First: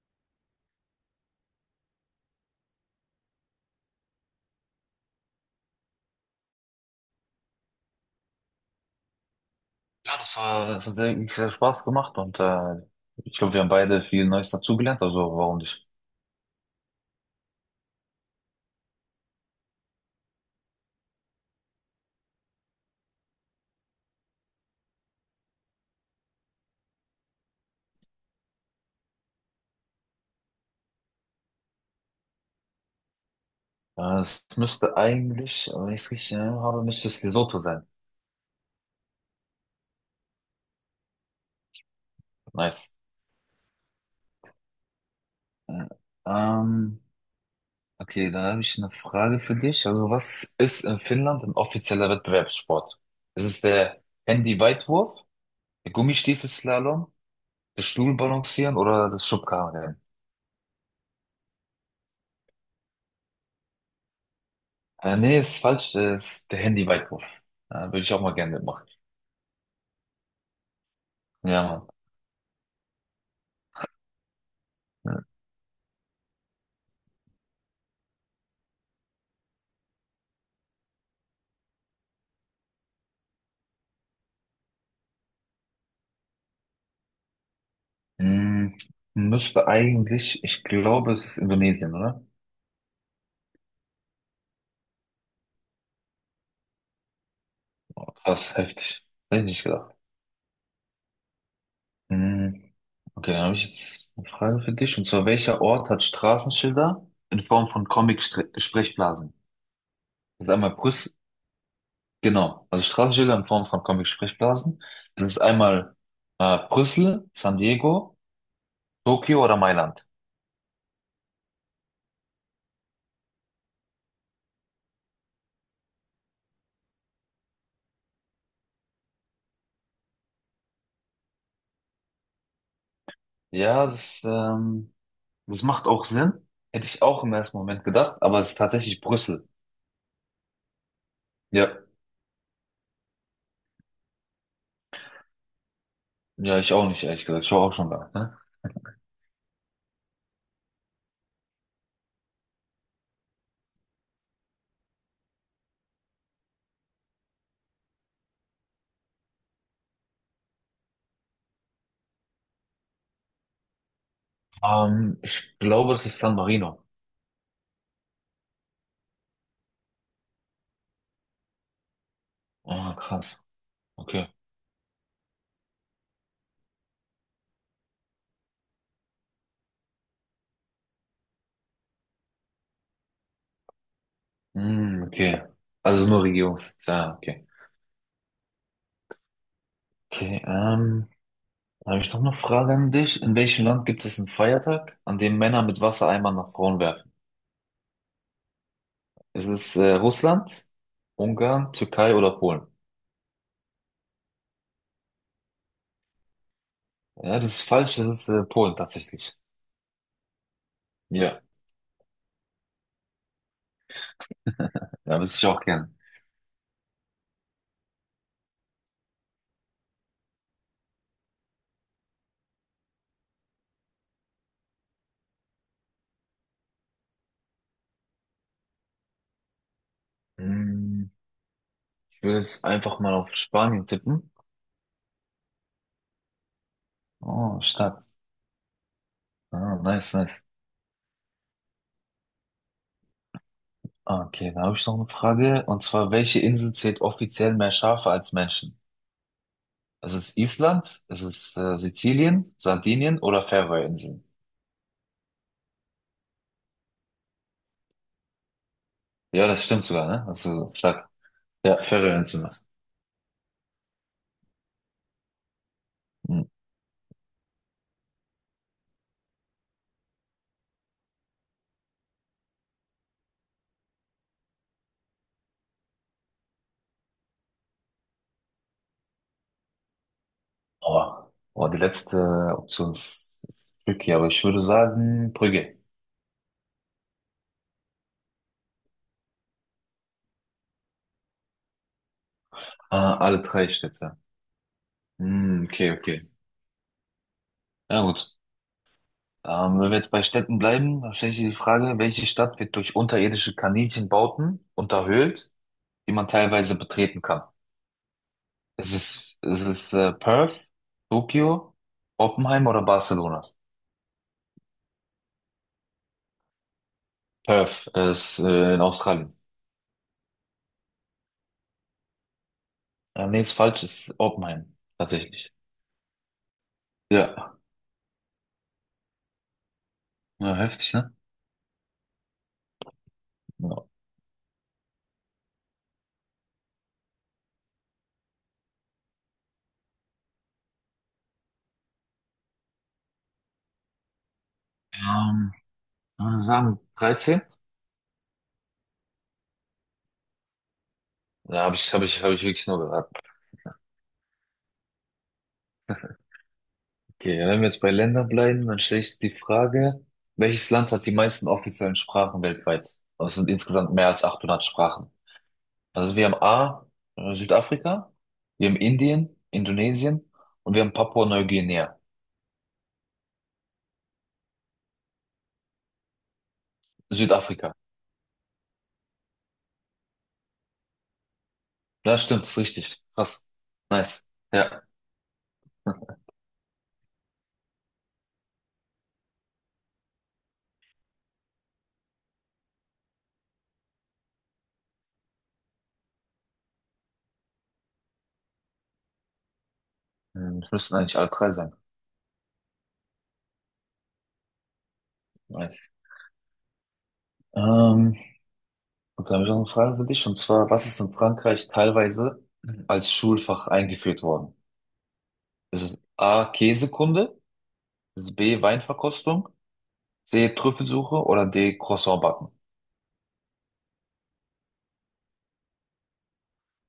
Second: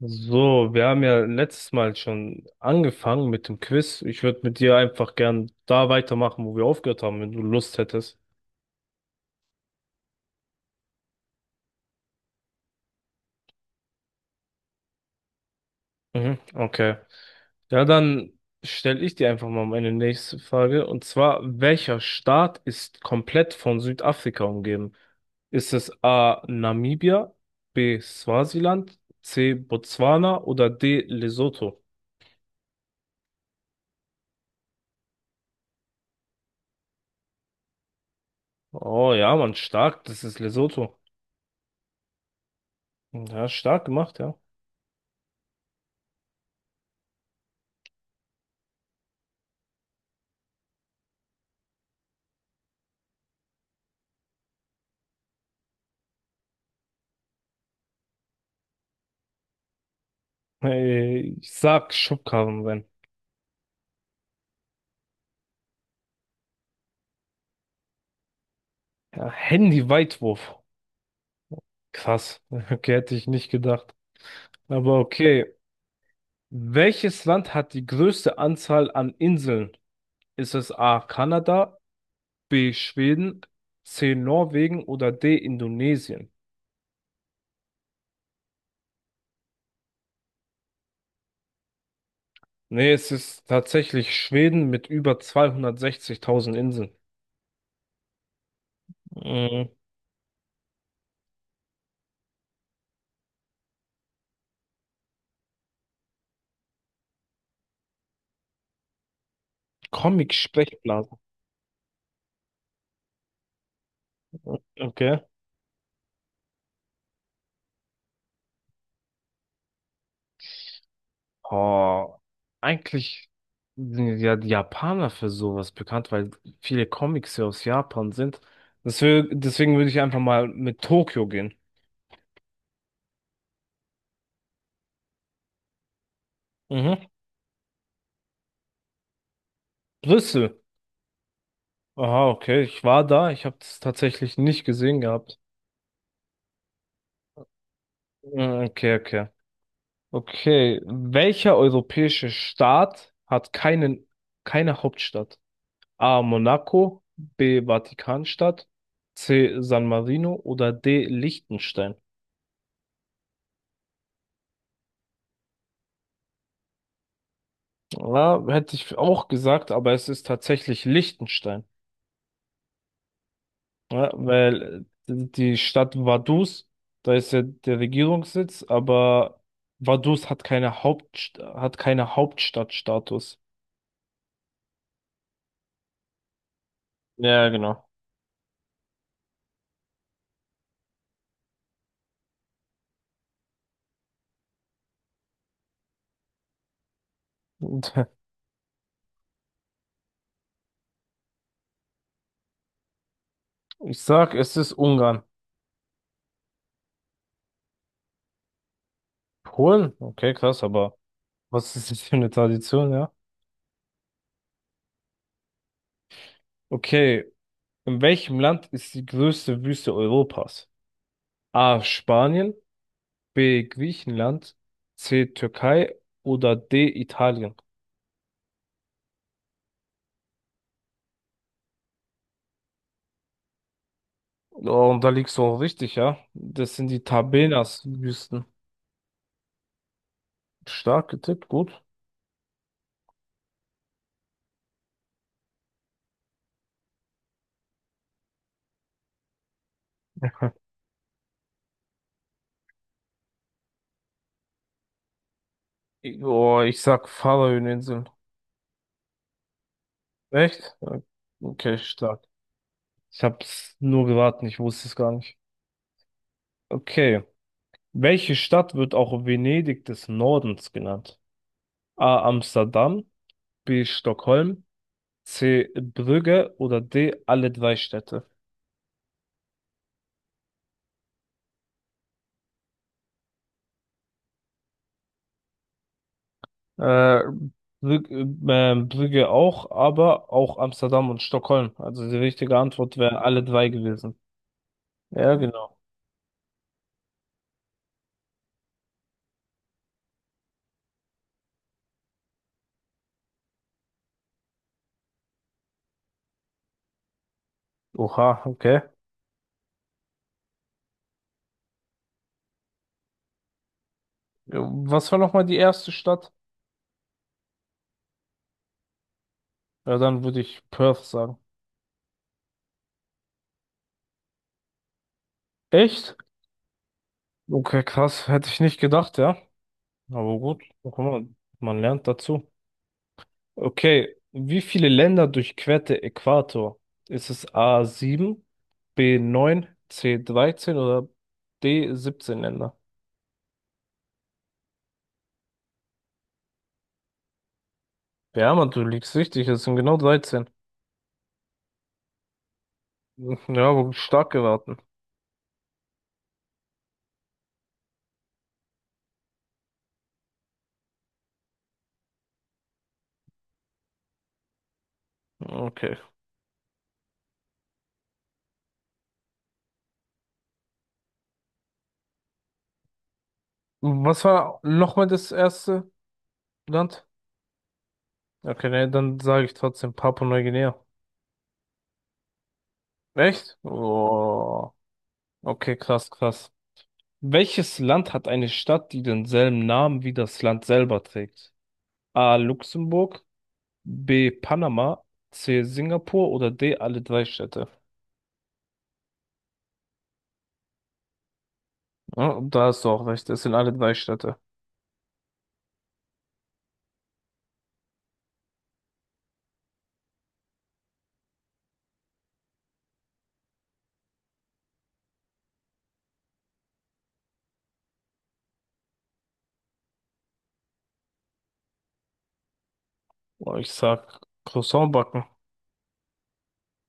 So, wir haben ja letztes Mal schon angefangen mit dem Quiz. Ich würde mit dir einfach gern da weitermachen, wo wir aufgehört haben, wenn du Lust hättest. Ja, das war, das hat sehr Spaß gemacht und ich glaube, wir haben beide viel Neues dazugelernt, also warum nicht? Mhm, okay. Ja, dann stelle ich dir einfach mal meine nächste Frage. Und zwar, welcher Staat ist komplett von Südafrika umgeben? Ist es A. Namibia, B. Swasiland, C. Botswana oder D. Lesotho? Es müsste eigentlich, wenn ich es richtig erinnert habe, müsste es Lesotho sein. Oh ja, Mann, stark, das ist Lesotho. Nice. Ja, stark gemacht, ja. Äh, ähm, okay, dann habe ich eine Frage für dich. Also was ist in Finnland ein offizieller Wettbewerbssport? Ist es der Handy-Weitwurf, der Gummistiefelslalom, das Stuhlbalancieren oder das Schubkarrenrennen? Ich sag Schubkarrenrennen. Nee, ist falsch, es ist der Handy-Weitwurf. Würde ich auch mal gerne mitmachen. Ja, Handy-Weitwurf. Ja, Mann. Krass. Okay, hätte ich nicht gedacht. Aber okay. Welches Land hat die größte Anzahl an Inseln? Ist es A. Kanada, B. Schweden, C. Norwegen oder D. Indonesien? Hm, müsste eigentlich, ich glaube, es ist Indonesien, oder? Nee, es ist tatsächlich Schweden mit über 260.000 Inseln. Krass, heftig. Hätte ich nicht Mhm. gedacht. Hm, okay, dann habe ich jetzt eine Frage für dich. Und zwar, welcher Ort hat Straßenschilder in Form von Comic-Sprechblasen? Das ist einmal Brüssel, Comic-Sprechblasen. genau, also Straßenschilder in Form von Comic-Sprechblasen. Okay. Das ist einmal Brüssel, San Diego, Tokio oder Mailand. Oh, eigentlich sind ja die Japaner für sowas bekannt, weil viele Comics ja aus Japan sind. Deswegen würde ich einfach mal mit Tokio gehen. Ja, das macht auch Sinn. Hätte ich Mhm. auch im ersten Moment gedacht, aber es ist tatsächlich Brüssel. Brüssel. Ja. Aha, okay. Ich war da. Ich habe das tatsächlich nicht gesehen gehabt. Ja, ich auch nicht, ehrlich gesagt. Ich war auch schon da. Ne? Mm, okay, okay. Okay. Welcher europäische Staat hat keine Hauptstadt? A. Monaco, B. Vatikanstadt, C. San Marino oder D. Liechtenstein? Ich glaube, das ist San Marino. Ja, hätte ich auch gesagt, aber es ist tatsächlich Liechtenstein, Ah, krass. ja, Okay. weil die Stadt Vaduz, da ist ja der Regierungssitz, aber Vaduz hat keine Haupt, hat keine Hauptstadtstatus. Hm, okay. Also nur Regierungssitz. Ja, okay. Ja, genau. Okay, dann habe ich noch eine Frage an dich. In welchem Land gibt es einen Feiertag, an dem Männer mit Wassereimern nach Frauen werfen? Und Ist es Russland, Ungarn, Türkei oder Polen? Ich sag, es ist Ungarn. Ja, das ist falsch. Das ist Polen tatsächlich. Polen? Okay, krass, aber Ja, was ist das für eine Tradition, ja? ja, wüsste ich auch gern. Okay, in welchem Land ist die größte Wüste Europas? A. Spanien, B. Griechenland, C. Türkei oder D. Italien. Hm, ich würde es einfach mal auf Spanien tippen. Oh, und da liegst du auch richtig, ja. Das sind die Oh, stark. Tabenas-Wüsten. Ah, nice, nice. Stark getippt, gut. Okay, dann habe ich noch eine Frage. Und zwar, welche Insel zählt offiziell mehr Schafe als Menschen? Ist es Island? Ist es Sizilien, Sardinien oder Färöerinseln? Oh, ich sag Färöerinseln. Ja, das stimmt sogar, ne? Das ist so Echt? Ja, stark. okay, Ja, stark. Färöerinseln. Ich hab's nur geraten, ich wusste es gar nicht. Mhm. Okay. Welche Stadt wird auch Venedig des Nordens genannt? A. Amsterdam, B. Stockholm, C. Brügge oder D. Alle drei Städte. Aber boah, die letzte Option ist tricky, aber ich würde sagen Brügge. Äh, Brügge, Brügge auch, aber auch Amsterdam und Stockholm. Also die richtige Antwort Ah, wäre alle alle drei drei Städte. gewesen. Ja, Hm, genau. okay, okay. Na gut. Wenn wir jetzt bei Städten bleiben, dann stelle ich dir die Frage, welche Stadt wird durch unterirdische Kaninchenbauten unterhöhlt, die man teilweise betreten kann? Oha, okay. Es, ist Perth, Tokio, Oppenheim oder Barcelona? Ja, was war nochmal die erste Stadt? Perth ist in Australien. Ja, dann würde ich Perth sagen. Nee, ist falsch, ist Oppenheim, tatsächlich. Echt? Ja, Okay, krass. Hätte ich nicht gedacht, ja. Aber ja, gut, heftig, guck ne? mal, man lernt dazu. Ja. Okay, wie viele Länder durchquert der Äquator? Ist es a sieben, b neun, c dreizehn oder d siebzehn Länder? Ähm, Würde sagen, 13? Ja, Mann, du liegst richtig, es sind genau 13. Da habe ich wirklich nur geraten. Ja, aber stark geraten. Okay, wenn wir jetzt bei Ländern bleiben, dann stelle ich die Frage, welches Land hat die meisten offiziellen Sprachen weltweit? Das sind insgesamt mehr als 800 Sprachen. Okay. Also wir haben A, Südafrika, wir haben Indien, Indonesien und wir haben Papua-Neuguinea, Was war nochmal das erste Land? Südafrika. Okay, ne, dann sage ich trotzdem Papua-Neuguinea. Ja, stimmt, ist richtig. Krass. Echt? Nice. Oh. Ja. Okay, krass, krass. Welches Land hat eine Stadt, die denselben Namen wie das Land selber trägt? A. Luxemburg, B. Panama, C. Singapur oder D. Alle drei Städte? Hm, das müssten eigentlich alle drei sein. Ja, da hast du auch recht, es sind alle drei Städte. Nice. Ähm, und dann habe ich noch eine Frage für dich, und zwar, was ist in Frankreich teilweise als Schulfach eingeführt worden? Ist es A, Käsekunde, B, Weinverkostung, C, Trüffelsuche oder D, Croissant backen? Oh, ich sag Croissant backen.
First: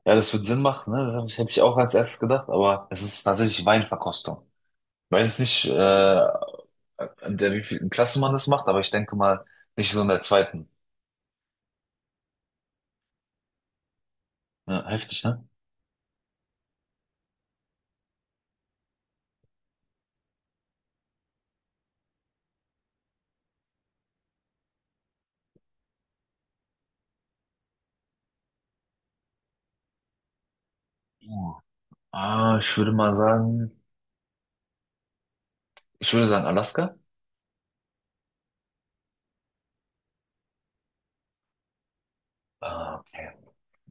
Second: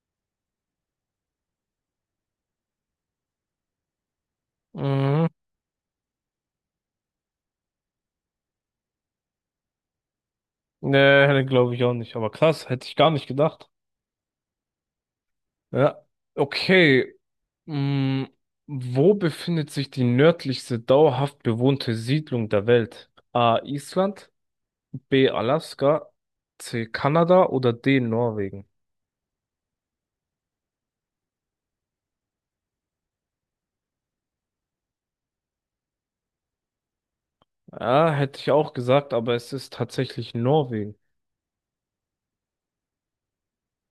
Ja, das wird Sinn machen, ne? Hätte ich auch als erstes gedacht, aber es ist tatsächlich Weinverkostung. Mhm. Weiß nicht, an der wievielten Klasse man das macht, aber ich denke mal nicht so in der zweiten. Nee, glaube ich auch nicht. Aber krass, hätte ich gar nicht gedacht. Ja, heftig, ne? Ja. Okay. Mm, wo befindet sich die nördlichste dauerhaft bewohnte Siedlung der Welt? A. Island, B. Alaska, C. Kanada oder D. Norwegen? Ja. Ich würde mal sagen, ich würde sagen Alaska. Ja, hätte ich auch gesagt, aber es ist tatsächlich Norwegen. Ah, okay.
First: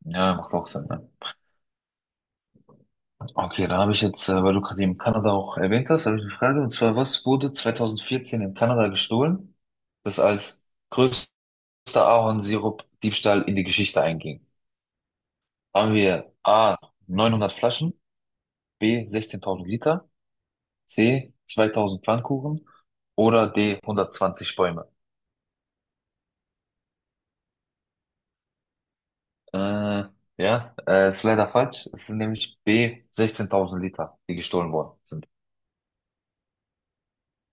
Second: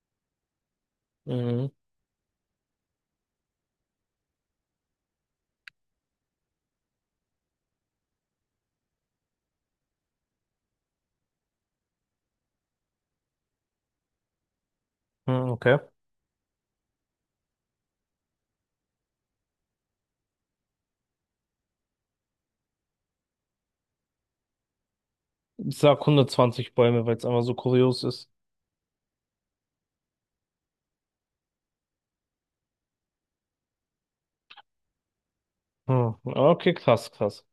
Ja, macht auch Sinn, ne? Mhm. Okay, da habe ich jetzt, weil du gerade eben Kanada auch erwähnt hast, habe ich eine Frage. Und zwar, was wurde 2014 in Kanada gestohlen, das als größter Ahornsirup-Diebstahl in die Geschichte einging? Hm, okay. Haben wir A, 900 Flaschen, B, 16.000 Liter, C, 2000 Pfannkuchen oder D, 120 Bäume? Ich sag 120 Bäume, weil es einfach so kurios ist. Äh, ja, ist leider falsch. Es sind nämlich B, 16.000 Liter, die gestohlen worden sind. Hm. Okay, krass, krass.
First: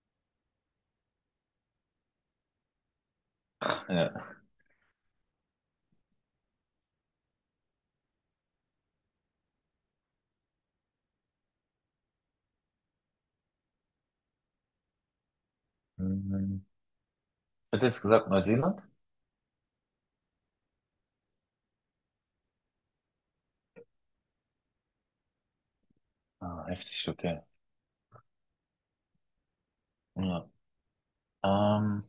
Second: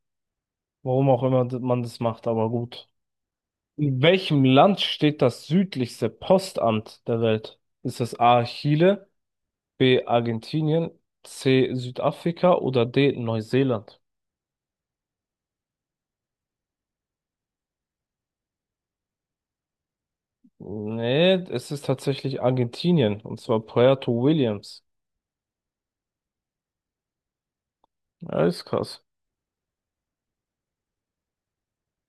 Warum auch immer man das macht, aber gut. In Ja. welchem Land steht das südlichste Postamt der Welt? Ist es A. Chile, B. Argentinien, C. Südafrika oder D. Neuseeland? Mhm. Hätte jetzt gesagt Neuseeland? Nee, es ist tatsächlich Argentinien, und zwar Puerto Williams. Ah, heftig, okay. Ja, ist krass. Ja. Ähm,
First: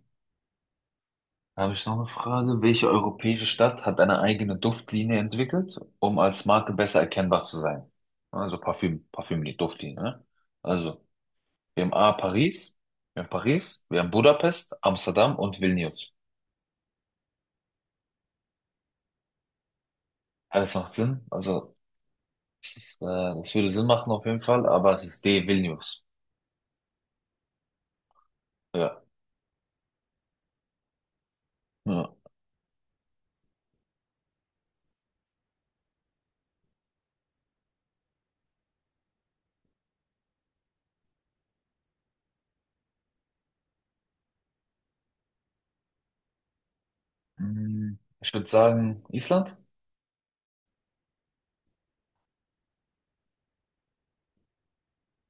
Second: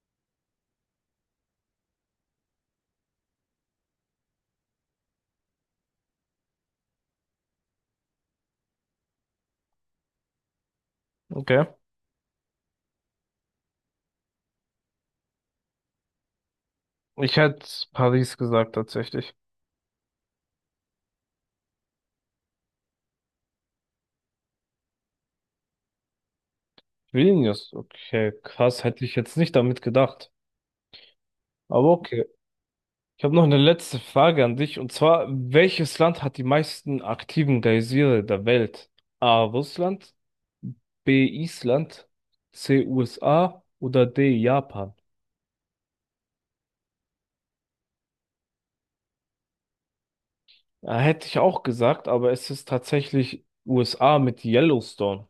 Da habe ich noch eine Frage. Welche europäische Stadt hat eine eigene Duftlinie entwickelt, um als Marke besser erkennbar zu sein? Also Parfüm, Parfümlinie, Duftlinie, ne? Also, Okay. wir haben Paris, wir haben Paris, wir haben Budapest, Amsterdam und Vilnius. Ich hätte Paris gesagt, tatsächlich. Ja, das macht Sinn. Also, das würde Sinn machen auf jeden Fall, aber es ist D, Vilnius. Vilnius, okay, krass, Ja. hätte ich jetzt nicht damit gedacht. Aber Ja. okay. Ich habe noch eine letzte Frage an dich und zwar, welches Land hat die meisten aktiven Geysire der Welt? A. Russland, B. Island, C. USA oder D. Japan? Hm, ich würde sagen, Island? Ja, hätte ich auch gesagt, aber es ist tatsächlich USA mit Yellowstone.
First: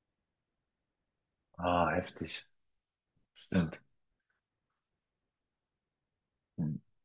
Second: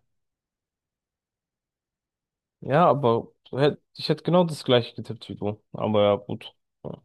Ah, heftig. Ja, aber Stimmt. ich hätte genau das gleiche getippt wie du. Aber ja, gut. Mhm. Ja.